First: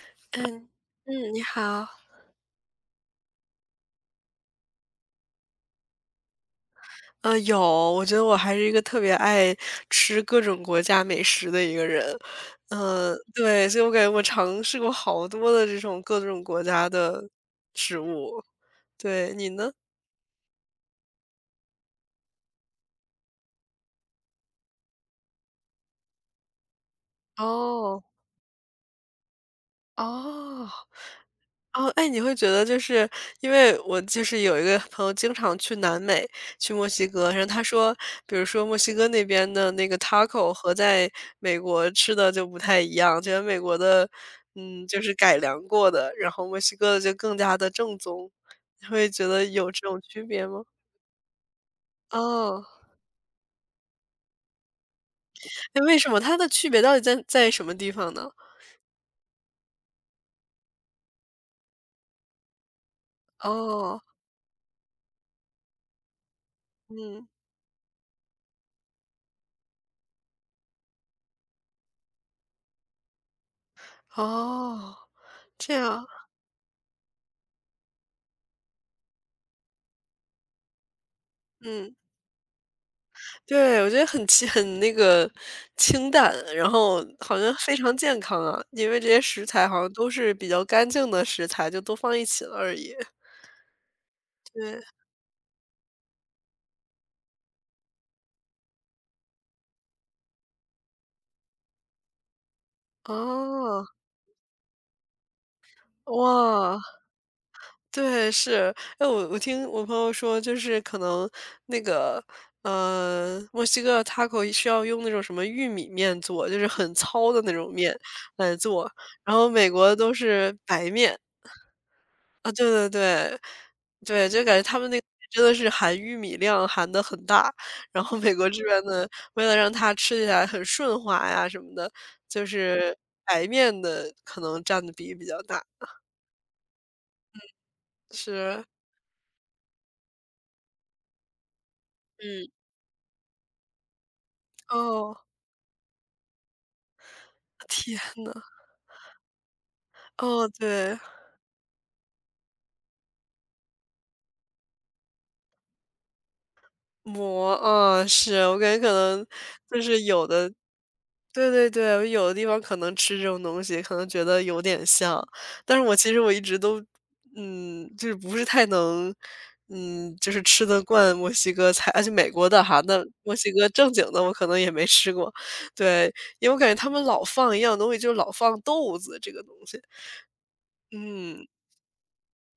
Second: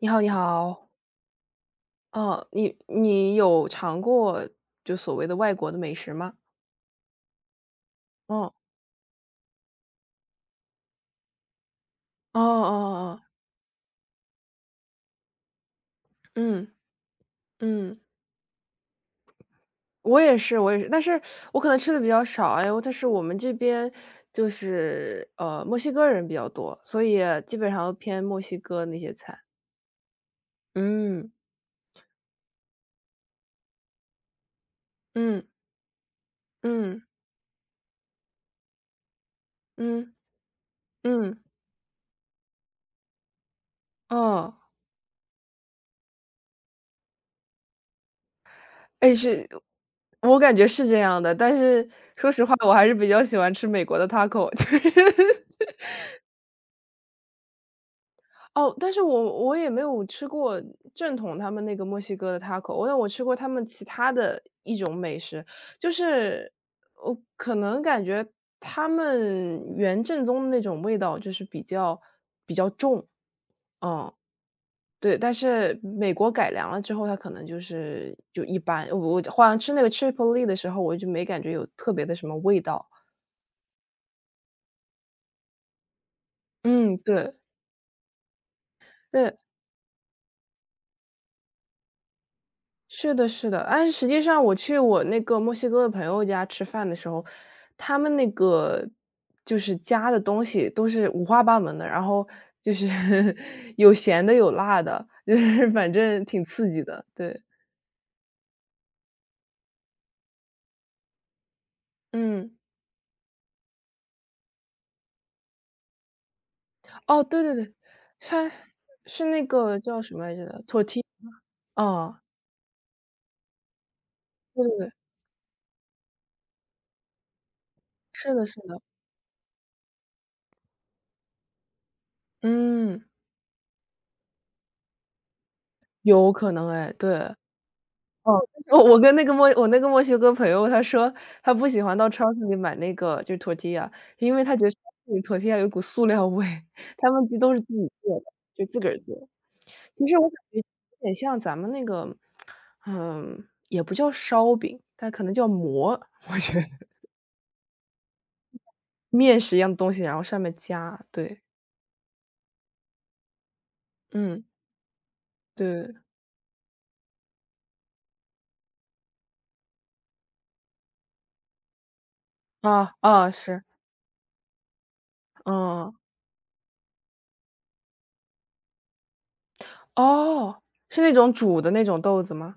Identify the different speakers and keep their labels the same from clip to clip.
Speaker 1: 你好，你
Speaker 2: 嗯，
Speaker 1: 好，
Speaker 2: 嗯，你好。
Speaker 1: 哦，你有尝过就所谓的外国的美食吗？
Speaker 2: 有，我觉得我
Speaker 1: 哦，
Speaker 2: 还是一个特别爱吃各种国家美食的一个人。
Speaker 1: 哦哦
Speaker 2: 嗯，
Speaker 1: 哦，
Speaker 2: 对，所以我感觉我尝试过好多的这种各种国
Speaker 1: 嗯
Speaker 2: 家的食
Speaker 1: 嗯，
Speaker 2: 物。对，你呢？
Speaker 1: 我也是，我也是，但是我可能吃的比较少，哎呦，但是我们这边就是墨西哥人比较多，所以基本上都
Speaker 2: 哦，
Speaker 1: 偏墨西哥那些菜。
Speaker 2: 哦。
Speaker 1: 嗯
Speaker 2: 哦，哎，你会觉得就是因为我就是有一个朋友经
Speaker 1: 嗯
Speaker 2: 常去南美，去墨
Speaker 1: 嗯
Speaker 2: 西哥，然后他说，比如说墨西哥那边的那个
Speaker 1: 嗯
Speaker 2: taco 和在
Speaker 1: 嗯，
Speaker 2: 美国吃的就不太一样，觉得美国的，
Speaker 1: 哦，
Speaker 2: 就是改良过的，然后墨西哥的就更加的正宗，你会
Speaker 1: 哎
Speaker 2: 觉得
Speaker 1: 是，
Speaker 2: 有这种区
Speaker 1: 我
Speaker 2: 别
Speaker 1: 感
Speaker 2: 吗？
Speaker 1: 觉是这样的，但是说实话，
Speaker 2: 哦，
Speaker 1: 我还是比较喜欢吃美国的 taco，就是
Speaker 2: 哎，为什么它的区别到底在什么地方呢？
Speaker 1: 哦，但是我也没有吃过正统他们那个墨西哥的 taco，但我吃过他们其
Speaker 2: 哦，
Speaker 1: 他的一种美食，就是我
Speaker 2: 嗯，
Speaker 1: 可能感觉他们原正宗的那种味道就是比较重，嗯，
Speaker 2: 哦，
Speaker 1: 对，但
Speaker 2: 这
Speaker 1: 是
Speaker 2: 样，
Speaker 1: 美国改良了之后，它可能就是就一般。我好像吃那个 Chipotle 的时候，我就没感觉有特
Speaker 2: 嗯。
Speaker 1: 别的什么味道。
Speaker 2: 对，我觉得很那个清淡，然
Speaker 1: 嗯，
Speaker 2: 后
Speaker 1: 对，
Speaker 2: 好像非常健康啊，因为这些
Speaker 1: 对。
Speaker 2: 食材好像都是比较干净的食材，就都放一起了而已。
Speaker 1: 是的，是的，但是实际上我去
Speaker 2: 对，
Speaker 1: 我那个墨西哥的朋友家吃饭的时候，他们那个就是加的东西都是五花八门的，然后就是
Speaker 2: 哦，
Speaker 1: 有咸的，有辣的，就是反正挺刺
Speaker 2: 哇，
Speaker 1: 激的。对，
Speaker 2: 对，是。哎，我听我朋友说，就是可能那个
Speaker 1: 嗯，
Speaker 2: 墨西哥 taco 是要用那种什么玉米面做，就是很
Speaker 1: 哦，
Speaker 2: 糙的
Speaker 1: 对
Speaker 2: 那
Speaker 1: 对
Speaker 2: 种
Speaker 1: 对，
Speaker 2: 面
Speaker 1: 它
Speaker 2: 来做，
Speaker 1: 是
Speaker 2: 然
Speaker 1: 那
Speaker 2: 后美
Speaker 1: 个
Speaker 2: 国
Speaker 1: 叫
Speaker 2: 都
Speaker 1: 什么来着
Speaker 2: 是
Speaker 1: 的
Speaker 2: 白
Speaker 1: ，tortilla，
Speaker 2: 面。
Speaker 1: 哦，
Speaker 2: 啊，对对对，对，就感觉
Speaker 1: 对
Speaker 2: 他
Speaker 1: 对
Speaker 2: 们
Speaker 1: 对，
Speaker 2: 那个真的是含玉米量含的很大，然后美
Speaker 1: 是的，
Speaker 2: 国
Speaker 1: 是
Speaker 2: 这
Speaker 1: 的，
Speaker 2: 边的为了让它吃起来很顺滑呀什么的，就是
Speaker 1: 嗯，
Speaker 2: 白面的可能占的比例比较大，
Speaker 1: 有可能哎，对。哦，
Speaker 2: 是，
Speaker 1: 我跟那个墨我那个墨西哥朋友他说，他不喜欢到超市
Speaker 2: 嗯，
Speaker 1: 里买那个就是 tortilla，因为他觉得超市
Speaker 2: 哦，
Speaker 1: 里 tortilla 有股塑料味，他们自己都是自己
Speaker 2: 天
Speaker 1: 做的，
Speaker 2: 呐，
Speaker 1: 就自个儿做。其实我感
Speaker 2: 哦，
Speaker 1: 觉有
Speaker 2: 对，
Speaker 1: 点像咱们那个，嗯，也不叫烧饼，它可能叫馍，我觉得
Speaker 2: 馍，嗯，是，我感觉可能
Speaker 1: 面食一样的
Speaker 2: 就
Speaker 1: 东
Speaker 2: 是
Speaker 1: 西，然后
Speaker 2: 有
Speaker 1: 上
Speaker 2: 的
Speaker 1: 面加，对，
Speaker 2: 对对对，我有的地方可能吃这种东西，可能觉得
Speaker 1: 嗯，
Speaker 2: 有点像，但是
Speaker 1: 对，
Speaker 2: 我其实我一直都，嗯，就是不是太能，就是吃得惯墨西哥菜，而且美国的哈，
Speaker 1: 啊，
Speaker 2: 那
Speaker 1: 啊，
Speaker 2: 墨西
Speaker 1: 是，
Speaker 2: 哥正经的我可能也没吃过，
Speaker 1: 嗯，
Speaker 2: 对，因为我感觉他们老放一样东西，就是老放豆子这个东西，
Speaker 1: 哦，是那种
Speaker 2: 嗯。
Speaker 1: 煮的那种豆子吗？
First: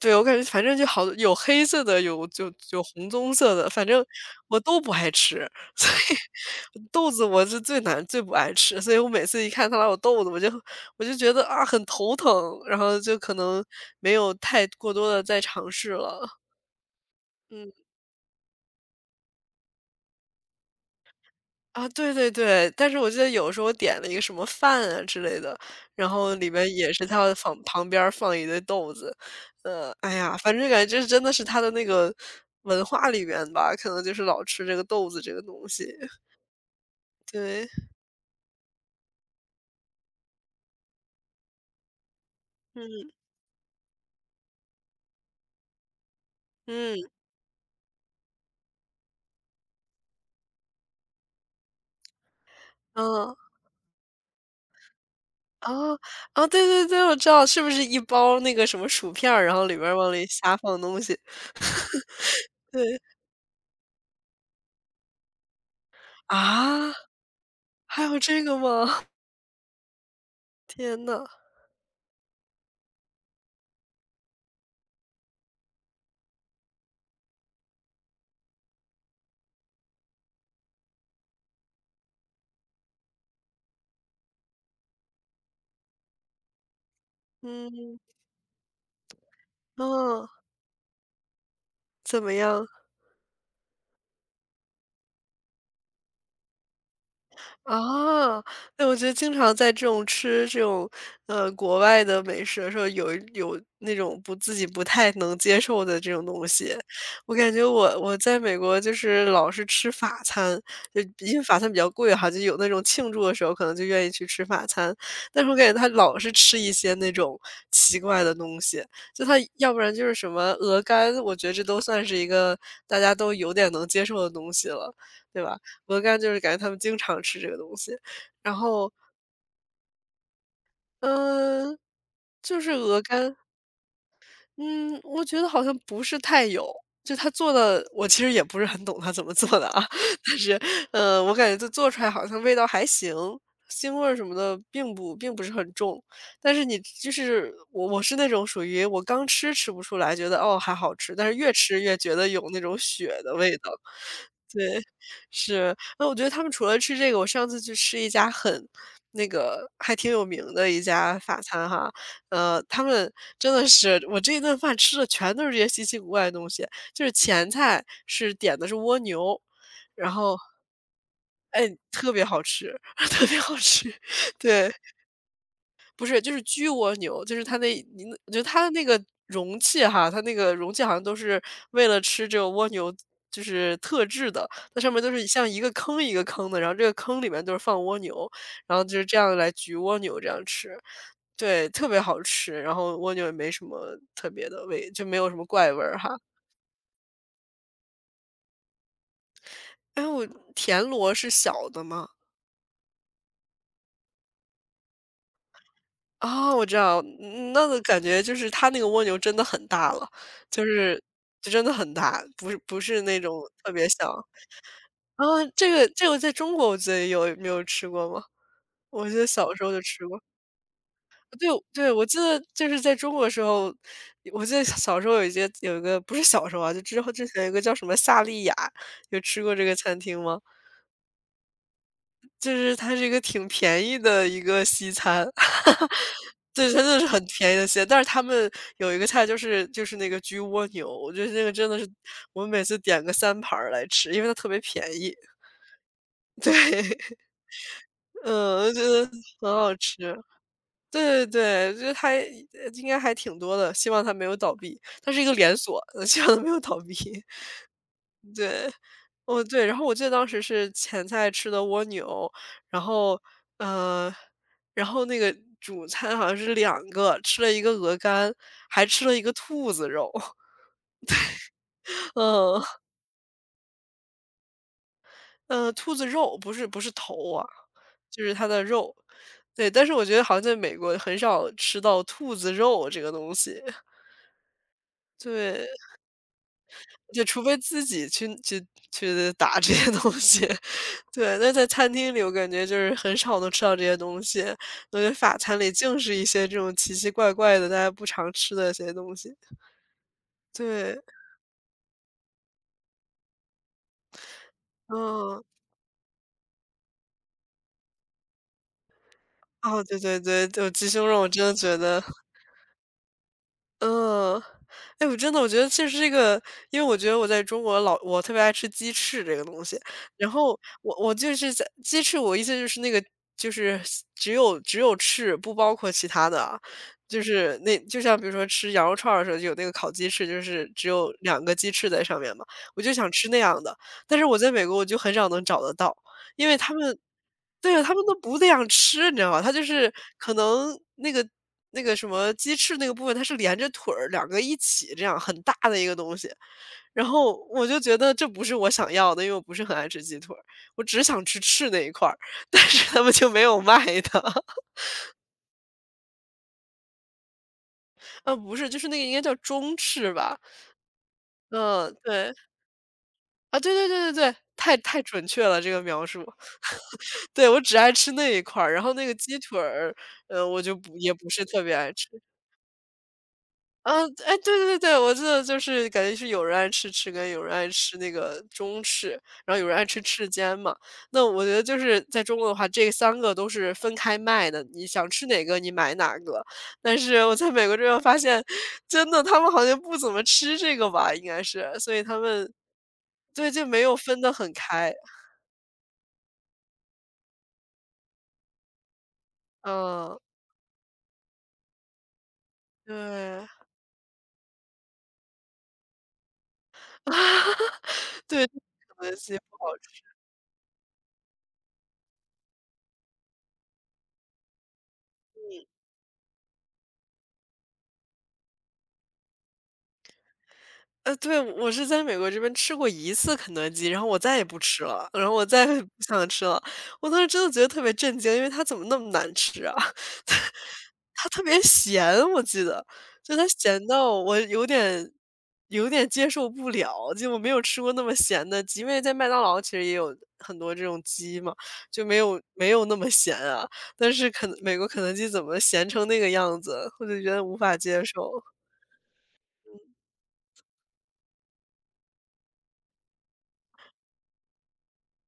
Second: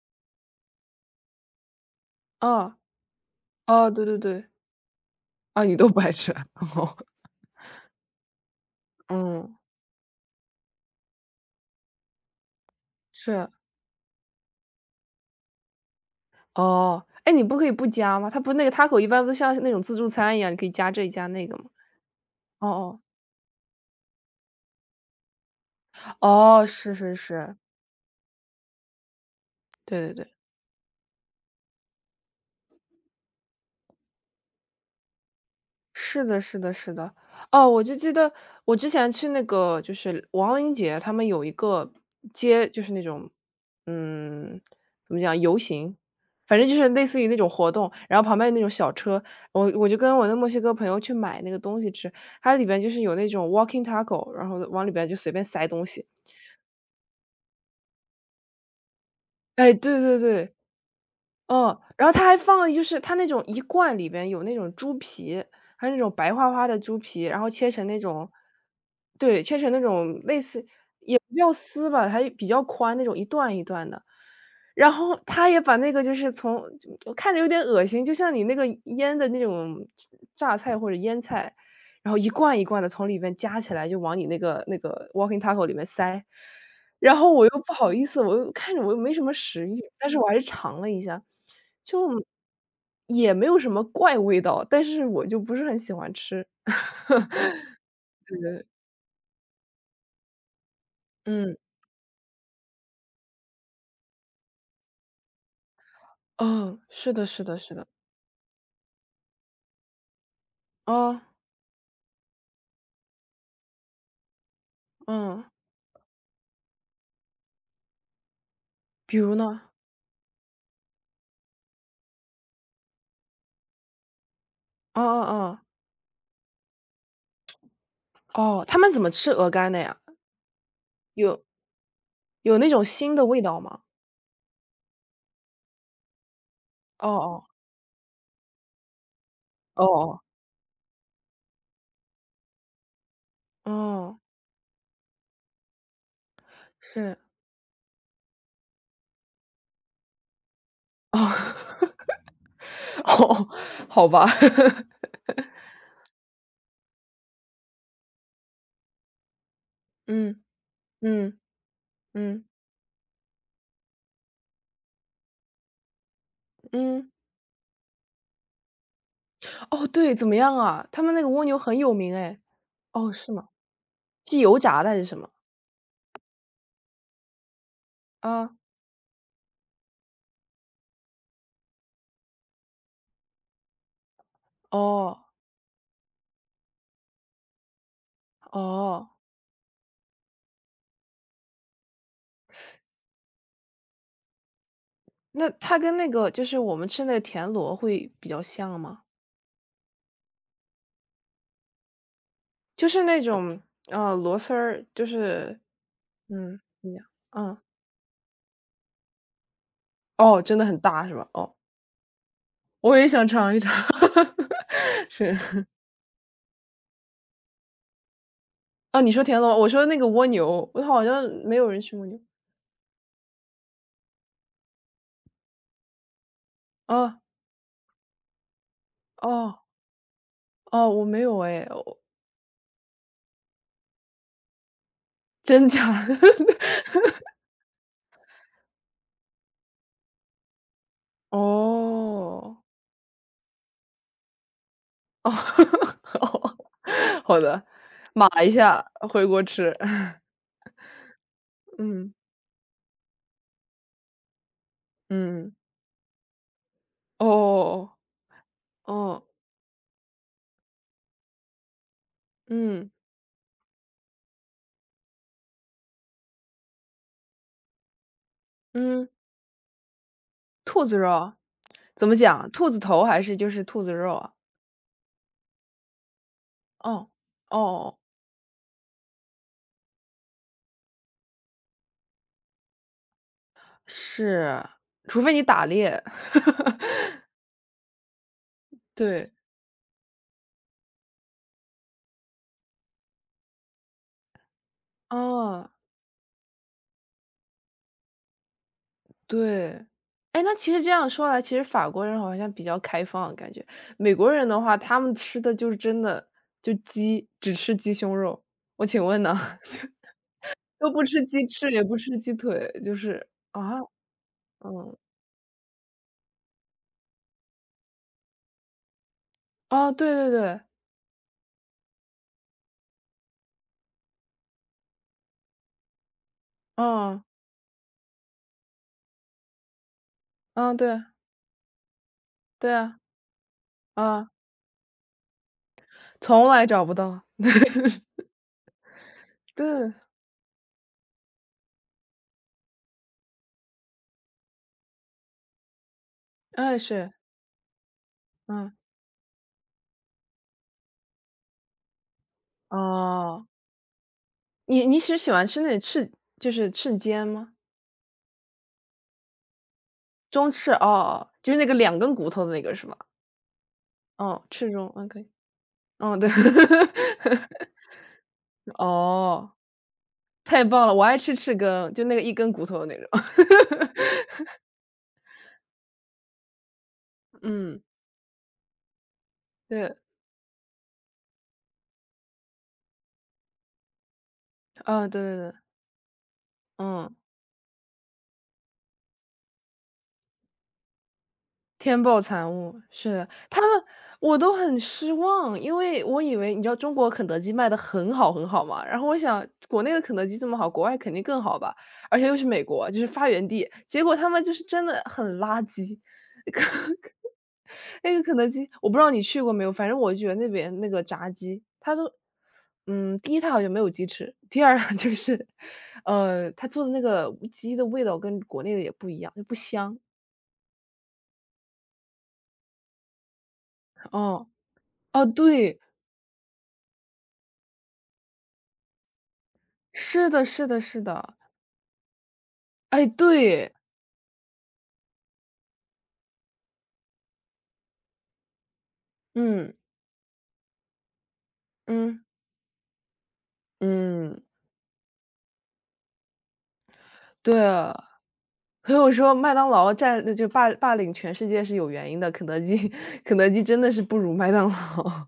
Speaker 2: 对，我感觉反正就好有黑色的，就
Speaker 1: 啊
Speaker 2: 有红棕色的，反
Speaker 1: 哦，
Speaker 2: 正
Speaker 1: 对对对。
Speaker 2: 我都不爱吃，
Speaker 1: 啊，你都
Speaker 2: 所
Speaker 1: 不爱吃，
Speaker 2: 以
Speaker 1: 哦。
Speaker 2: 豆子我是最不爱吃，所以我每次一
Speaker 1: 嗯。
Speaker 2: 看他老我豆子，我就觉得啊很头疼，然后就可
Speaker 1: 是，
Speaker 2: 能没有太过多的再尝试了，
Speaker 1: 哦。哎，你不可以
Speaker 2: 嗯。
Speaker 1: 不加吗？它不那个 taco 一般不都像那种自助餐一样，你可以加这加那个吗？
Speaker 2: 啊，对对
Speaker 1: 哦
Speaker 2: 对，但是
Speaker 1: 哦，
Speaker 2: 我记得有时候点了一个什么饭啊之类的，然后里
Speaker 1: 哦，
Speaker 2: 面也
Speaker 1: 是
Speaker 2: 是
Speaker 1: 是
Speaker 2: 它
Speaker 1: 是，
Speaker 2: 放旁边儿放一堆豆子，
Speaker 1: 对
Speaker 2: 哎
Speaker 1: 对对。
Speaker 2: 呀，反正感觉这真的是他的那个文化里面吧，可能就是老吃这个豆子这个东西。
Speaker 1: 是的，是的，是的。
Speaker 2: 对，
Speaker 1: 哦，我就记得我之前去那个就是王林杰他们有一个街，就是那
Speaker 2: 嗯
Speaker 1: 种，嗯，怎么讲，游行，反正就是
Speaker 2: 嗯
Speaker 1: 类似于那种活动，然后旁边有那种小车，我就跟我的墨西哥朋友去买那个东西吃，它里边就是有那
Speaker 2: 嗯，
Speaker 1: 种 walking taco，然后往里边就随便塞东
Speaker 2: 啊
Speaker 1: 西。
Speaker 2: 啊！对对对，我知道，是不是一包那个什么薯片儿然后
Speaker 1: 哎，
Speaker 2: 里边儿
Speaker 1: 对
Speaker 2: 往
Speaker 1: 对
Speaker 2: 里
Speaker 1: 对。
Speaker 2: 瞎放东西？
Speaker 1: 哦，然后他还放了就
Speaker 2: 对
Speaker 1: 是他那种一罐里边有那种猪皮，还有那种白花花的
Speaker 2: 啊，
Speaker 1: 猪皮，然后切成那
Speaker 2: 还有
Speaker 1: 种
Speaker 2: 这个吗？
Speaker 1: 对，切成那种类似
Speaker 2: 天
Speaker 1: 也
Speaker 2: 呐，
Speaker 1: 不叫丝吧，还比较宽那种一段一段的，然后他也把那个就是从我看着有点恶心，就像你那个腌的那种榨菜或者腌菜，然后一罐一罐的从里面夹起来就往你那个 walking taco 里面塞。然后我又不好
Speaker 2: 嗯
Speaker 1: 意思，我又看着我又没什么食欲，但是我
Speaker 2: 嗯，
Speaker 1: 还是尝了一下，
Speaker 2: 怎
Speaker 1: 就
Speaker 2: 么样？
Speaker 1: 也没有什么怪味道，但是我就不是很喜欢吃。
Speaker 2: 啊，
Speaker 1: 对，
Speaker 2: 那我觉得经常在这种吃这种，
Speaker 1: 嗯，
Speaker 2: 国外的美食的时候，有那种不自己不太能接受的这种东西。
Speaker 1: 哦，是的
Speaker 2: 我
Speaker 1: 是
Speaker 2: 感
Speaker 1: 的
Speaker 2: 觉
Speaker 1: 是的，
Speaker 2: 我在美国就是老是吃法餐，就
Speaker 1: 哦，
Speaker 2: 因为法餐比较贵哈，就有那种庆祝的时候可能就愿意去吃法餐，但
Speaker 1: 嗯，
Speaker 2: 是我感觉他老是吃一些那种奇怪的东西，
Speaker 1: 比
Speaker 2: 就
Speaker 1: 如
Speaker 2: 他
Speaker 1: 呢？
Speaker 2: 要不然就是什么鹅肝，我觉得这都算是一个大家都有点能接受的东西了，
Speaker 1: 哦哦
Speaker 2: 对吧？
Speaker 1: 哦。
Speaker 2: 鹅肝就是感觉他们经常吃这个东西。然
Speaker 1: 哦，他
Speaker 2: 后，
Speaker 1: 们怎么吃鹅肝的呀？有
Speaker 2: 嗯，
Speaker 1: 有
Speaker 2: 就
Speaker 1: 那
Speaker 2: 是
Speaker 1: 种
Speaker 2: 鹅
Speaker 1: 腥的
Speaker 2: 肝，
Speaker 1: 味道吗？
Speaker 2: 嗯，我觉得好像不是太有，
Speaker 1: 哦
Speaker 2: 就他
Speaker 1: 哦，
Speaker 2: 做的，我其实也不是很懂他怎么做的啊，
Speaker 1: 哦哦，
Speaker 2: 但是，我感觉他做出来好像味道还行，腥味儿
Speaker 1: 哦，
Speaker 2: 什么的并不是很重。但是你就
Speaker 1: 是，
Speaker 2: 是我是那种属于我吃不出来，觉得哦还好吃，
Speaker 1: 哦
Speaker 2: 但是越吃越觉得有那种 血的
Speaker 1: 哦，
Speaker 2: 味道。
Speaker 1: 好吧。
Speaker 2: 对，是。那我觉得他们除了吃这个，我上次去吃一家很那个还挺有
Speaker 1: 嗯，
Speaker 2: 名的一家
Speaker 1: 嗯，
Speaker 2: 法餐哈，
Speaker 1: 嗯，
Speaker 2: 他们真的是我这一顿饭吃的全都是这些稀奇古怪的东西，就是
Speaker 1: 嗯，
Speaker 2: 前菜是点的是蜗牛，
Speaker 1: 哦，
Speaker 2: 然
Speaker 1: 对，怎么
Speaker 2: 后
Speaker 1: 样啊？他们那个蜗牛
Speaker 2: 哎，
Speaker 1: 很有
Speaker 2: 特
Speaker 1: 名
Speaker 2: 别
Speaker 1: 哎。
Speaker 2: 好吃，
Speaker 1: 哦，
Speaker 2: 特
Speaker 1: 是
Speaker 2: 别
Speaker 1: 吗？
Speaker 2: 好吃，
Speaker 1: 是油
Speaker 2: 对。
Speaker 1: 炸的还是什么？
Speaker 2: 不是，就是焗蜗牛，就是你我觉得
Speaker 1: 啊，
Speaker 2: 它的那个容器哈，它那个容器好像都是为了吃这个蜗牛就是特制的，它上面都
Speaker 1: 哦，
Speaker 2: 是像一个坑一个坑的，然后这个坑里面都是放蜗牛，然后就是
Speaker 1: 哦，
Speaker 2: 这样来焗蜗牛这样吃。对，特别好吃，然后蜗牛也没什么特别的味，就没有什么
Speaker 1: 那
Speaker 2: 怪
Speaker 1: 它
Speaker 2: 味儿
Speaker 1: 跟那
Speaker 2: 哈。
Speaker 1: 个就是我们吃那个田螺会比较像吗？
Speaker 2: 哎，我田螺是小的吗？
Speaker 1: 就是那种，螺丝儿，就是
Speaker 2: 哦，
Speaker 1: 嗯，
Speaker 2: 我知
Speaker 1: 怎么
Speaker 2: 道，
Speaker 1: 讲？嗯。
Speaker 2: 那个感觉就是它那个蜗牛真的很大了，
Speaker 1: 哦，真
Speaker 2: 就
Speaker 1: 的很
Speaker 2: 是
Speaker 1: 大是吧？
Speaker 2: 就
Speaker 1: 哦，
Speaker 2: 真的很大，不
Speaker 1: 我
Speaker 2: 是
Speaker 1: 也
Speaker 2: 那
Speaker 1: 想
Speaker 2: 种
Speaker 1: 尝一
Speaker 2: 特
Speaker 1: 尝，
Speaker 2: 别小。啊，
Speaker 1: 是。
Speaker 2: 这个在中国我记得有没有吃过吗？
Speaker 1: 啊，
Speaker 2: 我
Speaker 1: 你
Speaker 2: 记
Speaker 1: 说
Speaker 2: 得
Speaker 1: 田
Speaker 2: 小
Speaker 1: 螺，
Speaker 2: 时
Speaker 1: 我
Speaker 2: 候就
Speaker 1: 说那
Speaker 2: 吃
Speaker 1: 个
Speaker 2: 过。
Speaker 1: 蜗牛，我好像
Speaker 2: 对
Speaker 1: 没有人
Speaker 2: 对，
Speaker 1: 吃
Speaker 2: 我
Speaker 1: 蜗
Speaker 2: 记
Speaker 1: 牛。
Speaker 2: 得就是在中国的时候，我记得小时候有一些有一个不是小时候啊，就之后
Speaker 1: 啊，
Speaker 2: 之前有一个叫什么夏莉亚，有吃过
Speaker 1: 哦，
Speaker 2: 这个餐厅吗？
Speaker 1: 哦，我没有哎，我
Speaker 2: 就是它是一个挺便宜的一个西餐，
Speaker 1: 真假的？
Speaker 2: 对，真的是很便宜的蟹，但是他们有一个菜就是那个焗蜗牛，我觉得那个真的是我
Speaker 1: 哦，
Speaker 2: 每次点个3盘儿来吃，因为它特别便宜。
Speaker 1: 哦 哦，好的，码一
Speaker 2: 嗯，我觉
Speaker 1: 下
Speaker 2: 得
Speaker 1: 回国
Speaker 2: 很好
Speaker 1: 吃。
Speaker 2: 吃。对对对，就是
Speaker 1: 嗯，
Speaker 2: 它应该还挺多的，希望它没有倒闭。它是一个连
Speaker 1: 嗯，
Speaker 2: 锁，希望它没有倒闭。
Speaker 1: 哦，
Speaker 2: 对，
Speaker 1: 哦，
Speaker 2: 哦，对，然后我记得当时是前菜吃的蜗牛，然
Speaker 1: 嗯，
Speaker 2: 后，呃，然后那个主餐好像是两个，吃了一个鹅肝，还吃
Speaker 1: 嗯，
Speaker 2: 了一个兔子肉。
Speaker 1: 兔子肉，怎么讲？兔
Speaker 2: 嗯
Speaker 1: 子头还是就是兔子肉啊？
Speaker 2: 嗯 兔子肉，不是
Speaker 1: 哦，哦
Speaker 2: 头啊，
Speaker 1: 哦哦。
Speaker 2: 就是它的肉。对，但是我觉得好像在美国很少吃到兔子肉这个东西。
Speaker 1: 是，除非你
Speaker 2: 对，
Speaker 1: 打猎。
Speaker 2: 就除非自己
Speaker 1: 对，
Speaker 2: 去打这些东西。对，那在餐厅里我感觉就是很少能吃到这些东西，我觉得法餐里
Speaker 1: 哦，
Speaker 2: 净是一些这种奇奇怪怪的、大家不常吃的一些东西。
Speaker 1: 对。哎，那其实这
Speaker 2: 对，
Speaker 1: 样说来，其实法国人好像比较开放感觉。美国人的话，他们吃
Speaker 2: 嗯，
Speaker 1: 的就是真的就鸡，只吃鸡胸肉。我请问呢？
Speaker 2: 哦，对对对，就鸡
Speaker 1: 都不
Speaker 2: 胸肉
Speaker 1: 吃
Speaker 2: 我真
Speaker 1: 鸡
Speaker 2: 的
Speaker 1: 翅，
Speaker 2: 觉
Speaker 1: 也不
Speaker 2: 得，
Speaker 1: 吃鸡腿，就是啊，
Speaker 2: 嗯。
Speaker 1: 嗯，
Speaker 2: 哎，我真的我觉得其实这是一个因为我觉得我在中国我特别爱吃鸡翅这个东西，
Speaker 1: 哦，对
Speaker 2: 然
Speaker 1: 对
Speaker 2: 后
Speaker 1: 对，
Speaker 2: 我就是在鸡翅，我意思就是那个就是只有翅，不包括其他的啊。就
Speaker 1: 嗯，
Speaker 2: 是那就像比如说吃羊肉串儿的时候，就有那个烤鸡翅，就是
Speaker 1: 嗯，
Speaker 2: 只
Speaker 1: 对，
Speaker 2: 有两个鸡翅在上面嘛，
Speaker 1: 对
Speaker 2: 我就
Speaker 1: 啊，
Speaker 2: 想吃那样的，但是
Speaker 1: 啊，
Speaker 2: 我在美国我就很少能找得到，因
Speaker 1: 从
Speaker 2: 为
Speaker 1: 来找不到。
Speaker 2: 对啊，他们都 不那样吃，你知道吗？他就是
Speaker 1: 对，
Speaker 2: 可能那个什么鸡翅那个部分，它是连着腿儿两个一起这样很大的一个东西，
Speaker 1: 哎，
Speaker 2: 然
Speaker 1: 是，
Speaker 2: 后我就觉得这不是我
Speaker 1: 嗯，
Speaker 2: 想要的，因为我不是很爱吃鸡腿儿，我只想吃翅那一块儿，但是他们就没
Speaker 1: 哦。
Speaker 2: 有卖的。
Speaker 1: 你是喜欢吃那种翅就是翅尖吗？
Speaker 2: 啊，不是，就是那个应该叫中翅吧？
Speaker 1: 中翅，哦哦就是那个
Speaker 2: 嗯，
Speaker 1: 两根骨
Speaker 2: 对，
Speaker 1: 头的那个是吗？
Speaker 2: 啊，对对对对对，
Speaker 1: 哦，翅中
Speaker 2: 太
Speaker 1: ，OK，嗯可
Speaker 2: 准
Speaker 1: 以，
Speaker 2: 确了这个描
Speaker 1: 嗯
Speaker 2: 述。
Speaker 1: 对。
Speaker 2: 对，我 只爱吃那一块儿，然后那个鸡
Speaker 1: 哦，
Speaker 2: 腿儿，我
Speaker 1: 太
Speaker 2: 就
Speaker 1: 棒了，
Speaker 2: 不
Speaker 1: 我
Speaker 2: 也
Speaker 1: 爱
Speaker 2: 不
Speaker 1: 吃
Speaker 2: 是
Speaker 1: 翅
Speaker 2: 特别爱
Speaker 1: 根，就
Speaker 2: 吃。
Speaker 1: 那个一根骨头的那种。
Speaker 2: 嗯，哎，对对对，我记得就是感觉是有人爱吃翅根，有人爱
Speaker 1: 嗯，
Speaker 2: 吃那个中翅，然后有人爱
Speaker 1: 对，
Speaker 2: 吃翅尖嘛。那我觉得就是在中国的话，这三个都是分开卖的，你
Speaker 1: 啊，
Speaker 2: 想
Speaker 1: 对
Speaker 2: 吃
Speaker 1: 对
Speaker 2: 哪
Speaker 1: 对，
Speaker 2: 个你买哪个。但
Speaker 1: 嗯。
Speaker 2: 是我在美国这边发现，真的他们好像不怎么吃这个吧，应该是，所以
Speaker 1: 天
Speaker 2: 他
Speaker 1: 暴
Speaker 2: 们
Speaker 1: 产物，是的，
Speaker 2: 对，
Speaker 1: 他
Speaker 2: 就
Speaker 1: 们
Speaker 2: 没有分得
Speaker 1: 我
Speaker 2: 很
Speaker 1: 都很
Speaker 2: 开。
Speaker 1: 失望，因为我以为你知道中国肯德基卖的很好很好嘛，然后我想国内的肯
Speaker 2: 嗯，
Speaker 1: 德基这么好，国外肯定更好吧，而且又是美国，就是发
Speaker 2: 对。
Speaker 1: 源地，结果他们就是真的很垃圾。那个肯
Speaker 2: 对，
Speaker 1: 德基，我不
Speaker 2: 可
Speaker 1: 知道
Speaker 2: 能
Speaker 1: 你
Speaker 2: 性
Speaker 1: 去过
Speaker 2: 不
Speaker 1: 没
Speaker 2: 好
Speaker 1: 有，反正我觉得那边那个炸鸡，它都嗯，第一它好像没有鸡翅，第二 就是，他做的那个鸡的味道跟国内的也不一样，就不香。
Speaker 2: 对，我是在美国这边吃过一次肯德基，然后我再也
Speaker 1: 哦，
Speaker 2: 不吃了，
Speaker 1: 哦，
Speaker 2: 然后我再
Speaker 1: 对。
Speaker 2: 也不想吃了。我当时真的觉得特别震惊，因为它怎么那么难吃啊？
Speaker 1: 是的是的是
Speaker 2: 它
Speaker 1: 的，
Speaker 2: 特别咸，我记得，
Speaker 1: 哎，
Speaker 2: 就它
Speaker 1: 对，
Speaker 2: 咸到我有点接受不了，就我没有吃过那么咸的鸡，因为在麦当劳其
Speaker 1: 嗯，
Speaker 2: 实也有很多这种鸡嘛，就没
Speaker 1: 嗯，
Speaker 2: 有没有那么咸啊。但是
Speaker 1: 嗯，
Speaker 2: 肯美国肯德基怎么咸成那个样子，我就觉得无
Speaker 1: 对。
Speaker 2: 法
Speaker 1: 啊，
Speaker 2: 接受。
Speaker 1: 所以我说麦当劳占就霸领全世界是有原因的，肯德基 肯德基真的是不如麦当劳。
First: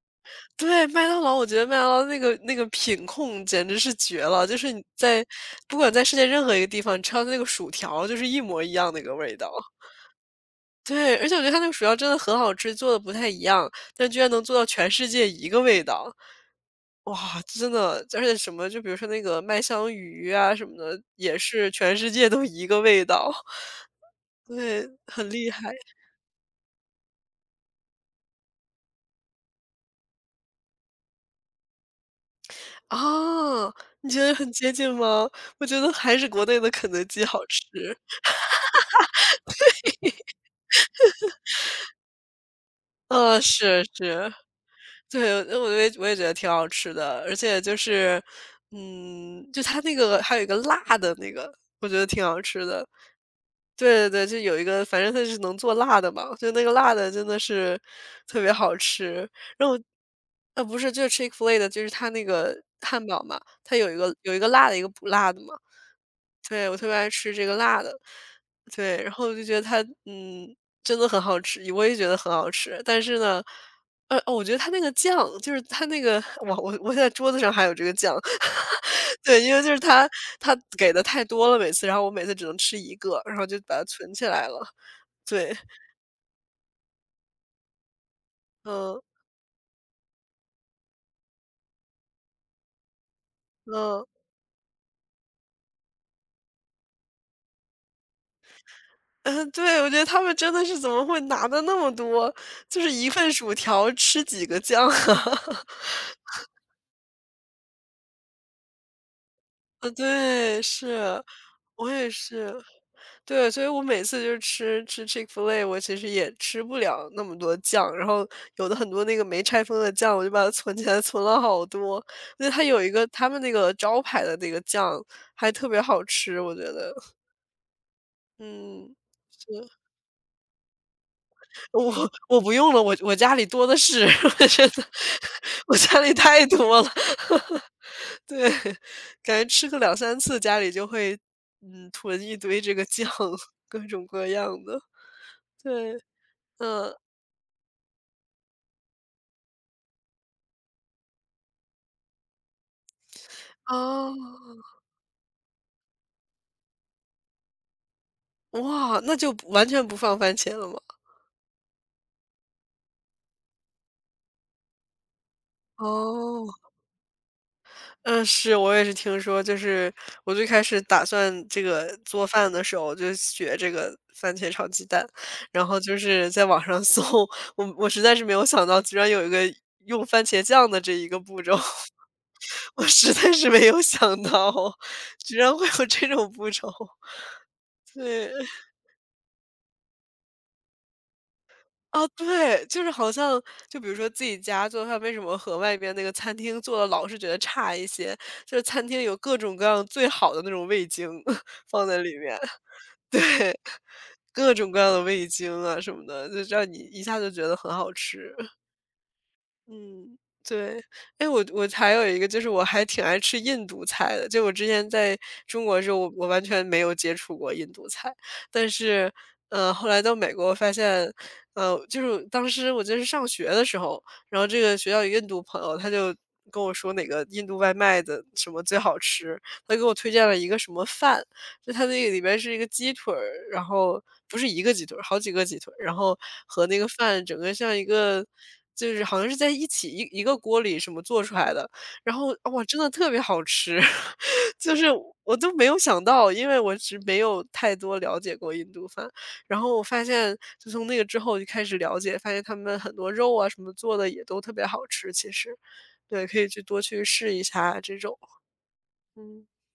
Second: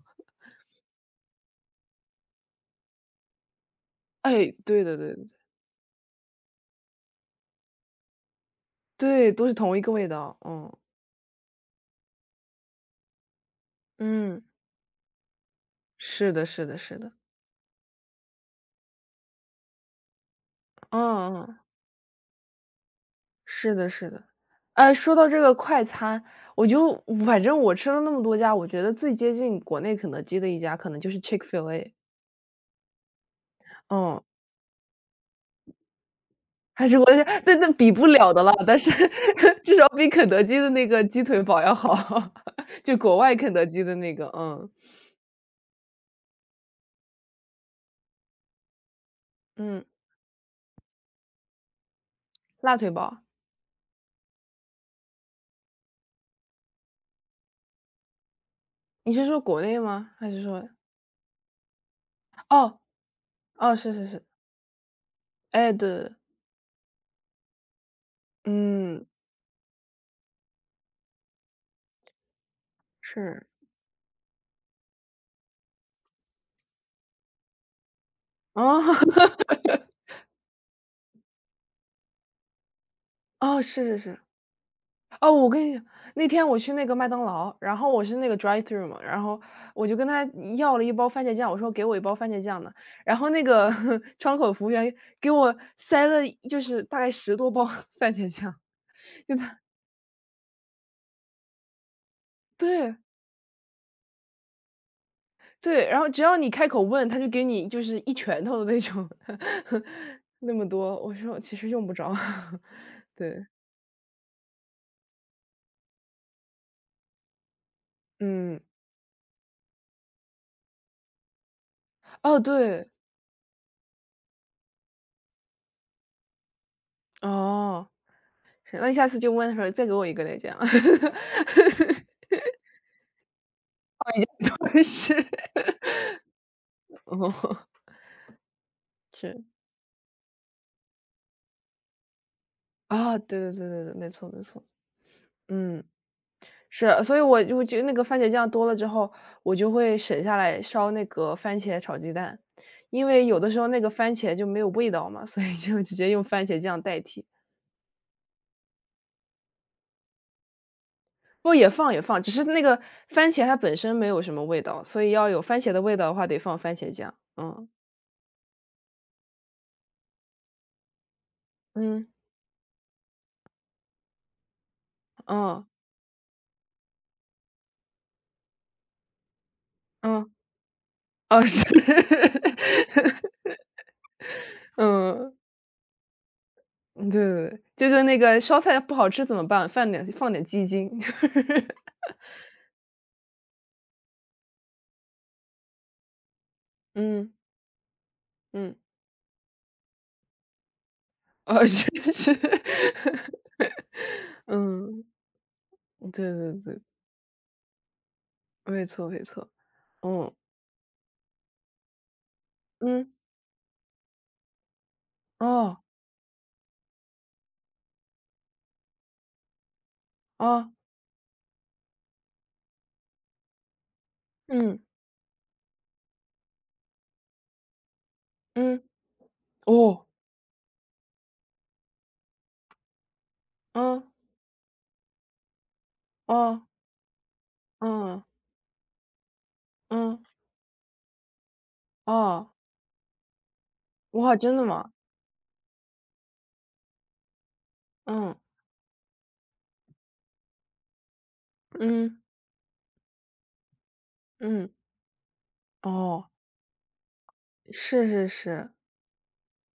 Speaker 2: 对，麦当劳，我觉得麦当劳那个品控简直是 绝了，
Speaker 1: 哎，
Speaker 2: 就是你
Speaker 1: 对的对的，
Speaker 2: 在不管在世界任何一个地方，你吃到的那个薯条就是一模一样那个
Speaker 1: 对，
Speaker 2: 味道。
Speaker 1: 都是同一个味道，嗯，
Speaker 2: 对，而且我觉得他那个薯条真的很好吃，做的不太一样，但居然能
Speaker 1: 嗯，
Speaker 2: 做到全世界一个味道，
Speaker 1: 是的是的是的，
Speaker 2: 哇，真的，而且什么就比如说那个麦香鱼啊什么的，也
Speaker 1: 嗯嗯，
Speaker 2: 是全世界都一个味道，
Speaker 1: 是的是的。
Speaker 2: 对，
Speaker 1: 哎，说到
Speaker 2: 很
Speaker 1: 这
Speaker 2: 厉
Speaker 1: 个
Speaker 2: 害。
Speaker 1: 快餐，我就反正我吃了那么多家，我觉得最接近国内肯德基的一家可能就是 Chick-fil-A，
Speaker 2: 啊，你
Speaker 1: 嗯。
Speaker 2: 觉得很接近吗？我觉得还是国内的
Speaker 1: 还
Speaker 2: 肯
Speaker 1: 是
Speaker 2: 德
Speaker 1: 我想
Speaker 2: 基好
Speaker 1: 那
Speaker 2: 吃。
Speaker 1: 那比不了的了，但是 至少比肯德基的那个鸡腿堡要好，就国外
Speaker 2: 啊，
Speaker 1: 肯德
Speaker 2: 是
Speaker 1: 基的那个，
Speaker 2: 是。
Speaker 1: 嗯，
Speaker 2: 对，我也觉得挺好吃的，而且就是，嗯，就它
Speaker 1: 嗯，
Speaker 2: 那个还有一个辣的那个，我觉得挺好吃
Speaker 1: 辣
Speaker 2: 的。
Speaker 1: 腿堡，
Speaker 2: 对对对，就有一个，反正它是能做辣的嘛，就那个辣的真的是特别好
Speaker 1: 你是
Speaker 2: 吃。
Speaker 1: 说国
Speaker 2: 然后，
Speaker 1: 内吗？还是说
Speaker 2: 不是，就是 Chick-fil-A 的，就是它那个
Speaker 1: 哦，
Speaker 2: 汉堡嘛，它
Speaker 1: 哦，
Speaker 2: 有
Speaker 1: 是
Speaker 2: 一
Speaker 1: 是
Speaker 2: 个
Speaker 1: 是，
Speaker 2: 有一个辣的，一个不辣的嘛。
Speaker 1: 哎，对对对，
Speaker 2: 对，我特别爱吃这个辣的，对，
Speaker 1: 嗯，
Speaker 2: 然后我就觉得它，嗯，真的很好吃，我也觉得很好吃。但是呢，
Speaker 1: 是，
Speaker 2: 我觉得它那个酱，就是它那个，我现在桌子上还有这个酱，
Speaker 1: 哦
Speaker 2: 对，因为就是它给的太多了，每次，然后我每次只能吃一个，然 后就
Speaker 1: 哦，
Speaker 2: 把它
Speaker 1: 是是
Speaker 2: 存
Speaker 1: 是。
Speaker 2: 起来了。
Speaker 1: 哦，我
Speaker 2: 对，
Speaker 1: 跟你讲，那天我去那个麦当劳，然后我是那个 drive through 嘛，
Speaker 2: 嗯
Speaker 1: 然后我就跟他要了一包番茄酱，我说给我一包番茄酱呢，然后那个
Speaker 2: 嗯。
Speaker 1: 窗口服务员给我塞了就是大概十多包 番茄酱，就
Speaker 2: 嗯，
Speaker 1: 他
Speaker 2: 对，我觉得他们真的是怎么会拿的那么多？就是
Speaker 1: 对
Speaker 2: 一份薯条吃几个酱啊？
Speaker 1: 对，然后只要你开口问，他就给你就是一拳头的那种，那
Speaker 2: 对，
Speaker 1: 么多，我
Speaker 2: 是，
Speaker 1: 说其实用
Speaker 2: 我
Speaker 1: 不
Speaker 2: 也
Speaker 1: 着，
Speaker 2: 是。
Speaker 1: 对，
Speaker 2: 对，所以我每次就是吃吃 Chick-fil-A,我其实也吃不了那么多酱，然后
Speaker 1: 嗯，
Speaker 2: 有的很多那个没拆封的酱，我就把它存起来，存了好多。
Speaker 1: 哦
Speaker 2: 那它有
Speaker 1: 对，
Speaker 2: 一个他们那个招牌的那个酱还特别好吃，我觉得，
Speaker 1: 哦，那
Speaker 2: 嗯，
Speaker 1: 下次就问他
Speaker 2: 是
Speaker 1: 说再给我一个那这样。
Speaker 2: 我不用了，我家里多的是，
Speaker 1: 已
Speaker 2: 我
Speaker 1: 经
Speaker 2: 觉得我家里太多了，
Speaker 1: 哦，
Speaker 2: 对，感
Speaker 1: 是。
Speaker 2: 觉吃个两三次，家里就会嗯囤一堆这个酱，
Speaker 1: 啊，对对对
Speaker 2: 各
Speaker 1: 对对，
Speaker 2: 种
Speaker 1: 没
Speaker 2: 各
Speaker 1: 错没
Speaker 2: 样
Speaker 1: 错。
Speaker 2: 的，
Speaker 1: 嗯，
Speaker 2: 对，嗯。
Speaker 1: 是，所以我就觉得那个番茄酱多了之后，我就会省下来烧那个番茄炒鸡蛋，因为有的时候那个
Speaker 2: 哦，
Speaker 1: 番茄就没有味道嘛，所以就直接用番茄酱代替。
Speaker 2: 哇，那就不完全不放番茄了吗？
Speaker 1: 不过也放也放，只是那个番茄它本身没有什么味道，所以要有番茄的味道的话，得
Speaker 2: 哦，
Speaker 1: 放番茄酱。嗯，
Speaker 2: 嗯，是，我也是听说，就是我最开始打算这个
Speaker 1: 嗯，
Speaker 2: 做饭的时候，我就学这个番茄炒鸡蛋，然
Speaker 1: 嗯，
Speaker 2: 后就是在网上搜，我实在是没有想到，居然有一个用番
Speaker 1: 嗯，
Speaker 2: 茄酱的这一个步
Speaker 1: 哦，
Speaker 2: 骤，
Speaker 1: 是，
Speaker 2: 我实在 是没有想到，
Speaker 1: 嗯。
Speaker 2: 居然会有这种步骤，
Speaker 1: 嗯，对，对就 跟那
Speaker 2: 对。
Speaker 1: 个烧菜不好吃怎么办？放点放点鸡精。
Speaker 2: 啊，对，就是好像就比如说自己家做饭，为什么和外边那个餐厅做的老是觉
Speaker 1: 嗯，
Speaker 2: 得差一些？就是
Speaker 1: 嗯。
Speaker 2: 餐 厅有各种各样最好的那种味精
Speaker 1: 哦，是
Speaker 2: 放在里
Speaker 1: 是，
Speaker 2: 面，各种各样的
Speaker 1: 嗯，
Speaker 2: 味精啊什么
Speaker 1: 对
Speaker 2: 的，
Speaker 1: 对
Speaker 2: 就让你
Speaker 1: 对，
Speaker 2: 一下就觉得很好吃。
Speaker 1: 没错没错，
Speaker 2: 嗯，
Speaker 1: 嗯，
Speaker 2: 对。哎，我还有一个就是我还挺
Speaker 1: 嗯。
Speaker 2: 爱吃印度菜的，就我之前在中国的
Speaker 1: 哦，
Speaker 2: 时候，我完全没有接触过印度菜。但是，后来到美国我发
Speaker 1: 哦，
Speaker 2: 现，就是当时我就是上学的时候，然后这个
Speaker 1: 嗯。
Speaker 2: 学校有印度朋友，他就跟我说哪个印度外卖的什么最
Speaker 1: 嗯，
Speaker 2: 好吃，他给我
Speaker 1: 哦，
Speaker 2: 推荐了一个什么饭，就它那个里边是一个鸡腿儿，然后
Speaker 1: 嗯，
Speaker 2: 不是一个鸡腿儿，好几个鸡腿儿，然后
Speaker 1: 哦，
Speaker 2: 和那个饭整个像一
Speaker 1: 嗯，
Speaker 2: 个就是好像是在一起一
Speaker 1: 嗯，
Speaker 2: 一个锅里什么做出来的，然后
Speaker 1: 哦，
Speaker 2: 哇，真的特别好吃，
Speaker 1: 哇，真 的
Speaker 2: 就是
Speaker 1: 吗？
Speaker 2: 我都没有想到，因为我是没有太多了
Speaker 1: 嗯。
Speaker 2: 解过印度饭，然后我发现就从那个之后就开始了解，
Speaker 1: 嗯，
Speaker 2: 发现他们很多肉啊什么做的也都特别
Speaker 1: 嗯。
Speaker 2: 好吃，其实，对，
Speaker 1: 哦。
Speaker 2: 可以去多去试一下这
Speaker 1: 是
Speaker 2: 种，
Speaker 1: 是是。
Speaker 2: 嗯。